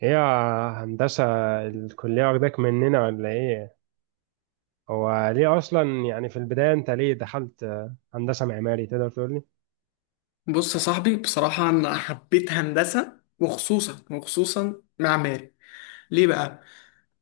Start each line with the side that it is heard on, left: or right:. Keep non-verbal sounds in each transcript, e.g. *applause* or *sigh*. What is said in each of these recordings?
right: هي هندسة الكلية واخداك مننا ولا ايه؟ هو ليه اصلا يعني في البداية انت ليه دخلت هندسة معماري تقدر تقول لي؟
left: بص يا صاحبي، بصراحة أنا حبيت هندسة، وخصوصا معماري. ليه بقى؟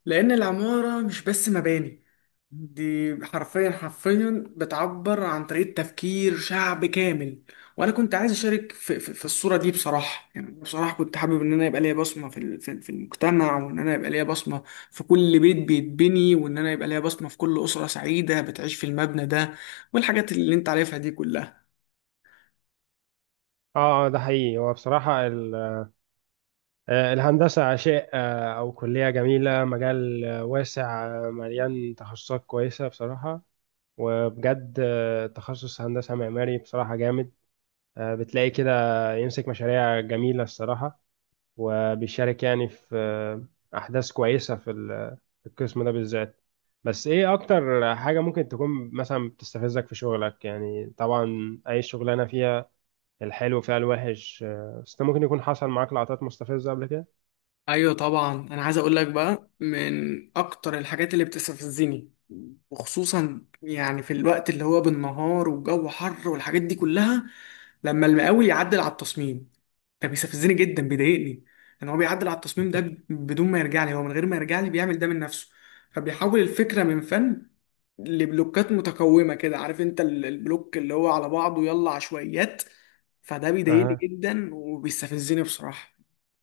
left: لأن العمارة مش بس مباني، دي حرفيا بتعبر عن طريقة تفكير شعب كامل. وأنا كنت عايز أشارك في الصورة دي. بصراحة يعني بصراحة كنت حابب إن أنا يبقى ليا بصمة في المجتمع، وإن أنا يبقى ليا بصمة في كل بيت بيتبني، وإن أنا يبقى ليا بصمة في كل أسرة سعيدة بتعيش في المبنى ده، والحاجات اللي أنت عارفها دي كلها.
right: اه، ده حقيقي. هو بصراحة الهندسة شيء، او كلية جميلة، مجال واسع، مليان تخصصات كويسة بصراحة. وبجد تخصص هندسة معماري بصراحة جامد. بتلاقي كده يمسك مشاريع جميلة الصراحة، وبيشارك يعني في أحداث كويسة في القسم ده بالذات. بس إيه أكتر حاجة ممكن تكون مثلا بتستفزك في شغلك؟ يعني طبعا أي شغلانة فيها الحلو فيها الوحش، بس أنت ممكن يكون حصل معاك لقطات مستفزة قبل كده.
left: ايوه طبعا، انا عايز اقول لك بقى من اكتر الحاجات اللي بتستفزني، وخصوصا يعني في الوقت اللي هو بالنهار والجو حر والحاجات دي كلها، لما المقاول يعدل على التصميم. ده بيستفزني جدا، بيضايقني ان هو بيعدل على التصميم ده بدون ما يرجع لي، هو من غير ما يرجع لي بيعمل ده من نفسه. فبيحول الفكره من فن لبلوكات متكومه كده، عارف انت البلوك اللي هو على بعضه، يلا عشوائيات. فده بيضايقني
right: أها.
left: جدا وبيستفزني بصراحه.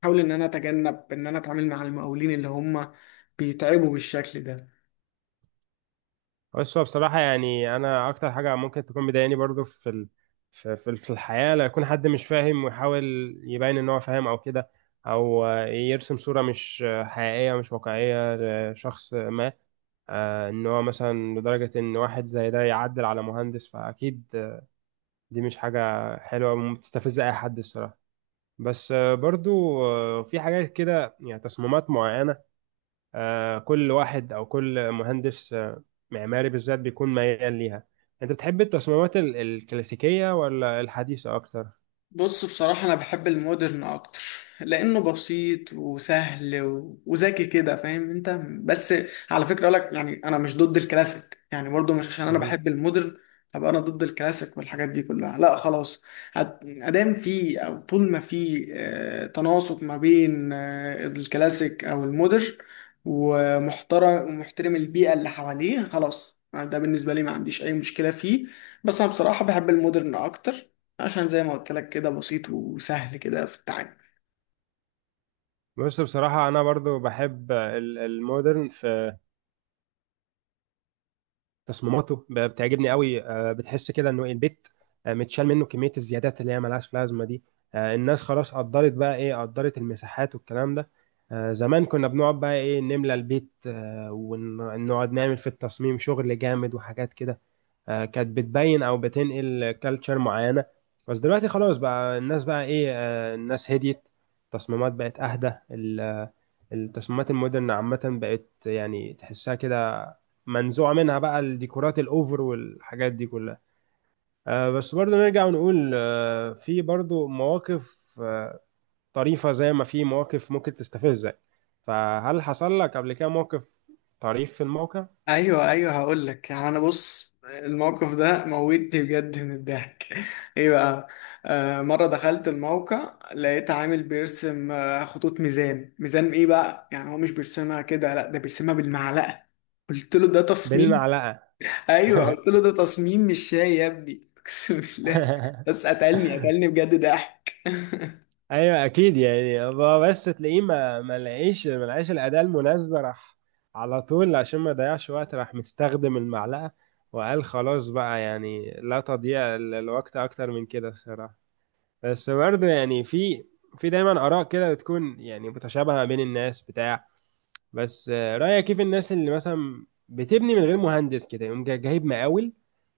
left: احاول ان انا اتجنب ان انا اتعامل مع المقاولين اللي هم بيتعبوا بالشكل ده.
right: بس هو بصراحة يعني أنا أكتر حاجة ممكن تكون مضايقاني برضو في في الحياة لو يكون حد مش فاهم ويحاول يبين إن هو فاهم أو كده، أو يرسم صورة مش حقيقية، مش واقعية لشخص ما. ان هو مثلا لدرجة ان واحد زي ده يعدل على مهندس، فاكيد دي مش حاجة حلوة، ومستفزة اي حد الصراحة. بس برضو في حاجات كده، يعني تصميمات معينة كل واحد او كل مهندس معماري بالذات بيكون ميال ليها. انت بتحب التصميمات الكلاسيكية ولا الحديثة اكتر؟
left: بص بصراحة، أنا بحب المودرن أكتر، لأنه بسيط وسهل وذكي كده، فاهم أنت. بس على فكرة أقولك، يعني أنا مش ضد الكلاسيك، يعني برضو مش عشان أنا
right: مهم.
left: بحب المودرن أبقى أنا ضد الكلاسيك والحاجات دي كلها، لا خلاص. أدام في أو طول ما في تناسق ما بين الكلاسيك أو المودرن، ومحترم البيئة اللي حواليه، خلاص ده بالنسبة لي ما عنديش أي مشكلة فيه. بس أنا بصراحة بحب المودرن أكتر، عشان زي ما قلت لك كده بسيط وسهل كده في التعامل.
right: بص بصراحة أنا برضو بحب المودرن في تصميماته، بتعجبني قوي. بتحس كده انه إيه، البيت متشال منه كميه الزيادات اللي هي ملهاش لازمه دي. الناس خلاص قدرت بقى ايه، قدرت المساحات والكلام ده. زمان كنا بنقعد بقى ايه نملى البيت، ونقعد نعمل في التصميم شغل جامد وحاجات كده. كانت بتبين او بتنقل كالتشر معينه. بس دلوقتي خلاص بقى الناس بقى ايه، الناس هديت، التصميمات بقت اهدى. التصميمات المودرن عامة بقت يعني تحسها كده منزوعة منها بقى الديكورات الأوفر والحاجات دي كلها. بس برضو نرجع ونقول في برضو مواقف طريفة زي ما في مواقف ممكن تستفزك. فهل حصل لك قبل كده موقف طريف في الموقع؟
left: ايوه ايوه، هقول لك يعني انا، بص الموقف ده موتني بجد من الضحك *laughs* ايه بقى. آه، مره دخلت الموقع لقيت عامل بيرسم خطوط ميزان. ميزان ايه بقى؟ يعني هو مش بيرسمها كده، لا ده بيرسمها بالمعلقه. قلت له ده تصميم.
right: بالمعلقة؟
left: ايوه قلت له ده تصميم مش شاي يا ابني *laughs* اقسم بالله. بس قتلني
right: *laughs*
left: قتلني بجد ضحك.
right: ايوه اكيد. يعني هو بس تلاقيه ما لقاش الاداه المناسبه، راح على طول عشان ما يضيعش وقت، راح مستخدم المعلقه وقال خلاص بقى، يعني لا تضيع الوقت اكتر من كده الصراحه. بس برضه يعني في دايما اراء كده بتكون يعني متشابهه ما بين الناس بتاع. بس رايك كيف الناس اللي مثلا بتبني من غير مهندس، كده يقوم جايب مقاول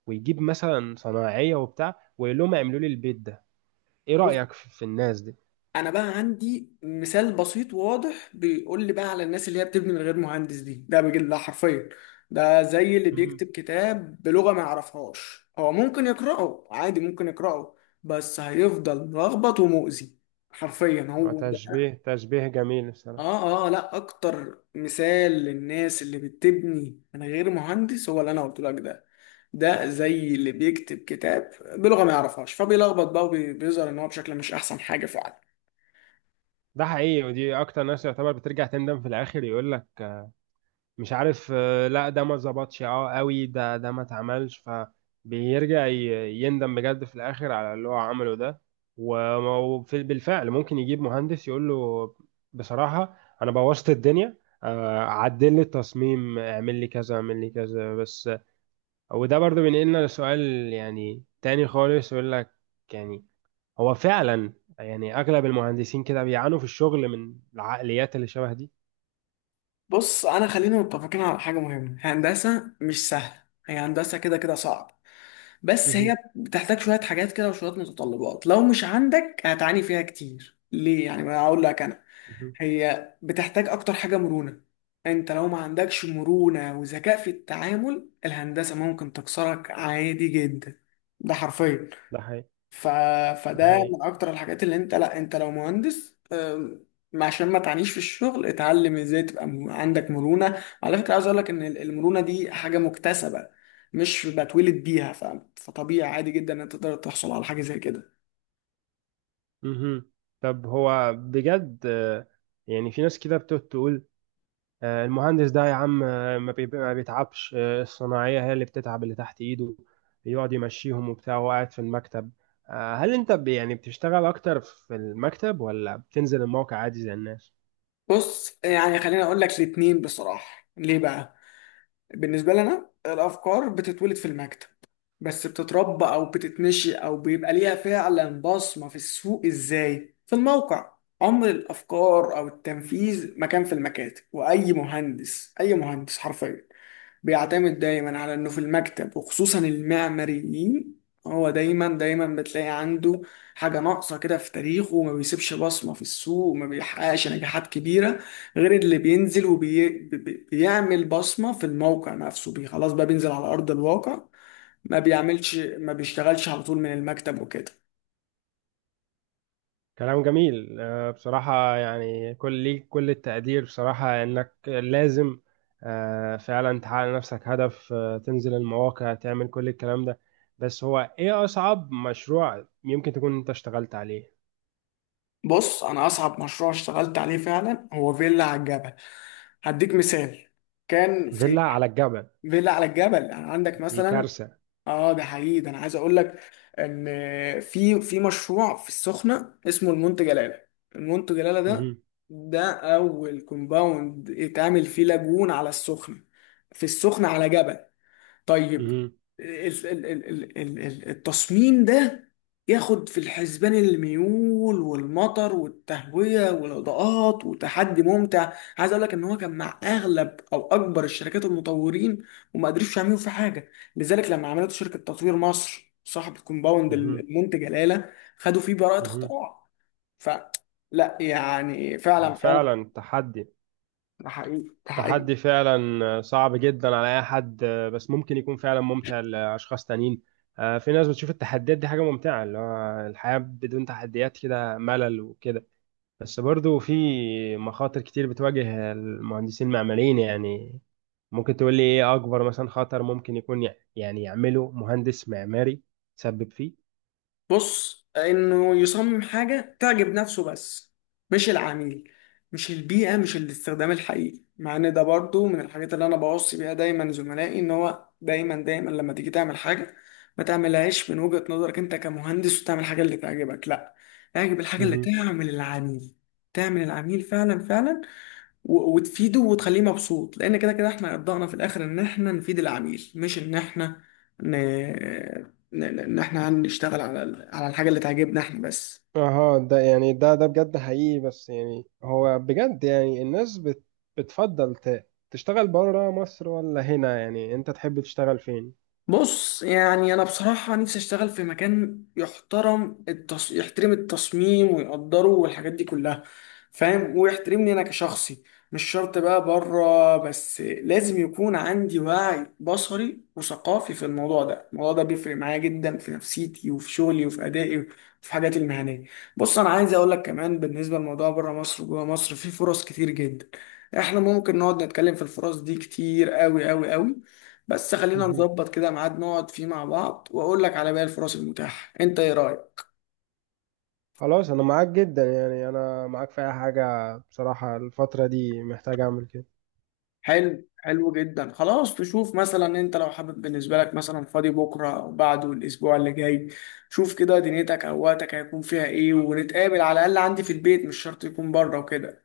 right: ويجيب مثلا صناعيه وبتاع ويقول لهم اعملوا لي البيت ده؟ ايه رايك في الناس
left: انا بقى عندي مثال بسيط وواضح بيقول لي بقى على الناس اللي هي بتبني من غير مهندس دي. ده بجد ده حرفيا، ده زي اللي
right: دي؟
left: بيكتب كتاب بلغة ما يعرفهاش. هو ممكن يقرأه عادي، ممكن يقرأه، بس هيفضل ملخبط ومؤذي. حرفيا هو ده.
right: تشبيه تشبيه جميل
left: اه
right: بصراحة.
left: اه، لا اكتر مثال للناس اللي بتبني من غير مهندس هو اللي انا قلت لك ده. ده زي اللي بيكتب كتاب بلغة ما يعرفهاش، فبيلخبط بقى وبيظهر ان هو بشكل مش احسن حاجة فعلا.
right: ده حقيقي، ودي اكتر ناس يعتبر بترجع تندم في الاخر، يقول لك مش عارف لا ده ما ظبطش، اه قوي ده ما اتعملش، فبيرجع يندم بجد في الاخر على اللي هو عمله ده. و، بالفعل ممكن يجيب مهندس يقول له بصراحة انا بوظت الدنيا، عدل لي التصميم، اعمل لي كذا اعمل لي كذا بس. وده برضو بينقلنا لسؤال يعني تاني خالص، يقول لك يعني هو فعلا يعني اغلب المهندسين كده بيعانوا في الشغل من العقليات اللي شبه دي؟
left: بص، انا خلينا متفقين على حاجه مهمه، هندسه مش سهله. هي هندسه كده كده صعب. بس
right: مهم.
left: هي بتحتاج شويه حاجات كده وشويه متطلبات، لو مش عندك هتعاني فيها كتير. ليه يعني؟ ما اقول لك انا،
right: مهم.
left: هي بتحتاج اكتر حاجه مرونه. انت لو ما عندكش مرونه وذكاء في التعامل، الهندسه ممكن تكسرك عادي جدا. ده حرفيا.
right: ده حقيقي،
left: ف...
right: ده
left: فده
right: حقيقي.
left: من اكتر الحاجات اللي انت، لا انت لو مهندس، عشان ما تعانيش في الشغل، اتعلم ازاي تبقى عندك مرونة. على فكرة عاوز اقول لك ان المرونة دي حاجة مكتسبة، مش بتولد بيها. فطبيعي عادي جدا ان انت تقدر تحصل على حاجة زي كده.
right: مهم. طب هو بجد يعني في ناس كده بتقعد تقول المهندس ده يا عم ما بيتعبش، الصناعية هي اللي بتتعب، اللي تحت ايده يقعد يمشيهم وبتاع وهو قاعد في المكتب. هل انت يعني بتشتغل اكتر في المكتب ولا بتنزل الموقع عادي زي الناس؟
left: بص يعني خليني اقول لك الاتنين بصراحة. ليه بقى؟ بالنسبة لنا الأفكار بتتولد في المكتب، بس بتتربى أو بتتنشئ أو بيبقى ليها فعلا بصمة في السوق إزاي؟ في الموقع. عمر الأفكار أو التنفيذ ما كان في المكاتب، وأي مهندس، أي مهندس حرفيا بيعتمد دايما على انه في المكتب، وخصوصا المعماريين، هو دايما بتلاقي عنده حاجة ناقصة كده في تاريخه، وما بيسيبش بصمة في السوق وما بيحققش نجاحات كبيرة، غير اللي بينزل وبيعمل بصمة في الموقع نفسه. بي خلاص بقى، بينزل على أرض الواقع، ما بيعملش، ما بيشتغلش على طول من المكتب وكده.
right: كلام جميل بصراحة. يعني كل ليك كل التقدير بصراحة، إنك لازم فعلا تحقق لنفسك هدف، تنزل المواقع تعمل كل الكلام ده. بس هو إيه أصعب مشروع يمكن تكون أنت اشتغلت عليه؟
left: بص، أنا أصعب مشروع اشتغلت عليه فعلا هو فيلا على الجبل. هديك مثال. كان
right: فيلا
left: في
right: على الجبل؟
left: فيلا على الجبل، يعني عندك
right: دي
left: مثلا.
right: كارثة.
left: اه ده حقيقي، ده انا عايز اقول لك ان في في مشروع في السخنه اسمه المنتج جلاله. المنتج جلاله ده،
right: مهم.
left: ده اول كومباوند اتعمل فيه لاجون على السخنه، في السخنه على جبل. طيب،
right: مهم.
left: ال- ال- ال- التصميم ده ياخد في الحسبان الميول والمطر والتهوية والإضاءات، وتحدي ممتع. عايز اقول لك ان هو كان مع اغلب او اكبر الشركات المطورين، وما قدروش يعملوا فيه حاجة. لذلك لما عملت شركة تطوير مصر صاحب الكومباوند
right: مهم.
left: المنتج جلالة، خدوا فيه براءة
right: مهم.
left: اختراع. ف لا يعني
right: هو
left: فعلا فعلا،
right: فعلا تحدي،
left: ده حقيقي ده حقيقي.
right: تحدي فعلا صعب جدا على اي حد، بس ممكن يكون فعلا ممتع لاشخاص تانيين. في ناس بتشوف التحديات دي حاجه ممتعه، اللي هو الحياه بدون تحديات كده ملل وكده. بس برضو في مخاطر كتير بتواجه المهندسين المعماريين. يعني ممكن تقول لي ايه اكبر مثلا خطر ممكن يكون يعني يعمله مهندس معماري تسبب فيه؟
left: بص، انه يصمم حاجه تعجب نفسه بس، مش العميل، مش البيئه، مش الاستخدام الحقيقي. مع ان ده برضو من الحاجات اللي انا بوصي بيها دايما زملائي، ان هو دايما لما تيجي تعمل حاجه، ما تعملهاش من وجهه نظرك انت كمهندس وتعمل الحاجه اللي تعجبك، لا اعجب الحاجه اللي تعمل العميل. تعمل العميل فعلا فعلا، وتفيده وتخليه مبسوط، لان كده كده احنا ابدانا في الاخر ان احنا نفيد العميل، مش ان احنا ن... ان احنا هنشتغل على على الحاجه اللي تعجبنا احنا بس.
right: اه ده يعني ده بجد حقيقي. بس يعني هو بجد يعني الناس بت، بتفضل تشتغل بره مصر ولا هنا؟ يعني انت تحب تشتغل فين؟
left: بص يعني انا بصراحه نفسي اشتغل في مكان يحترم يحترم التصميم ويقدره والحاجات دي كلها، فاهم، ويحترمني انا كشخصي. مش شرط بقى بره، بس لازم يكون عندي وعي بصري وثقافي في الموضوع ده. الموضوع ده بيفرق معايا جدا في نفسيتي وفي شغلي وفي ادائي وفي حاجاتي المهنيه. بص انا عايز اقول لك كمان بالنسبه لموضوع بره مصر وجوه مصر، في فرص كتير جدا. احنا ممكن نقعد نتكلم في الفرص دي كتير قوي. بس خلينا
right: مهم.
left: نظبط كده ميعاد نقعد فيه مع بعض، واقول لك على باقي الفرص المتاحة، انت ايه رأيك؟
right: خلاص انا معاك جدا، يعني انا معاك في اي حاجة بصراحة، الفترة دي محتاج اعمل كده.
left: حلو حلو جدا، خلاص. تشوف مثلا انت لو حابب، بالنسبة لك مثلا فاضي بكرة او بعده الاسبوع اللي جاي. شوف كده دنيتك او وقتك هيكون فيها ايه، ونتقابل على الاقل عندي في البيت، مش شرط يكون بره وكده.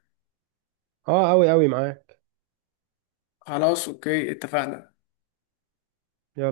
right: اه اوي اوي معاك.
left: خلاص اوكي، اتفقنا.
right: يلا.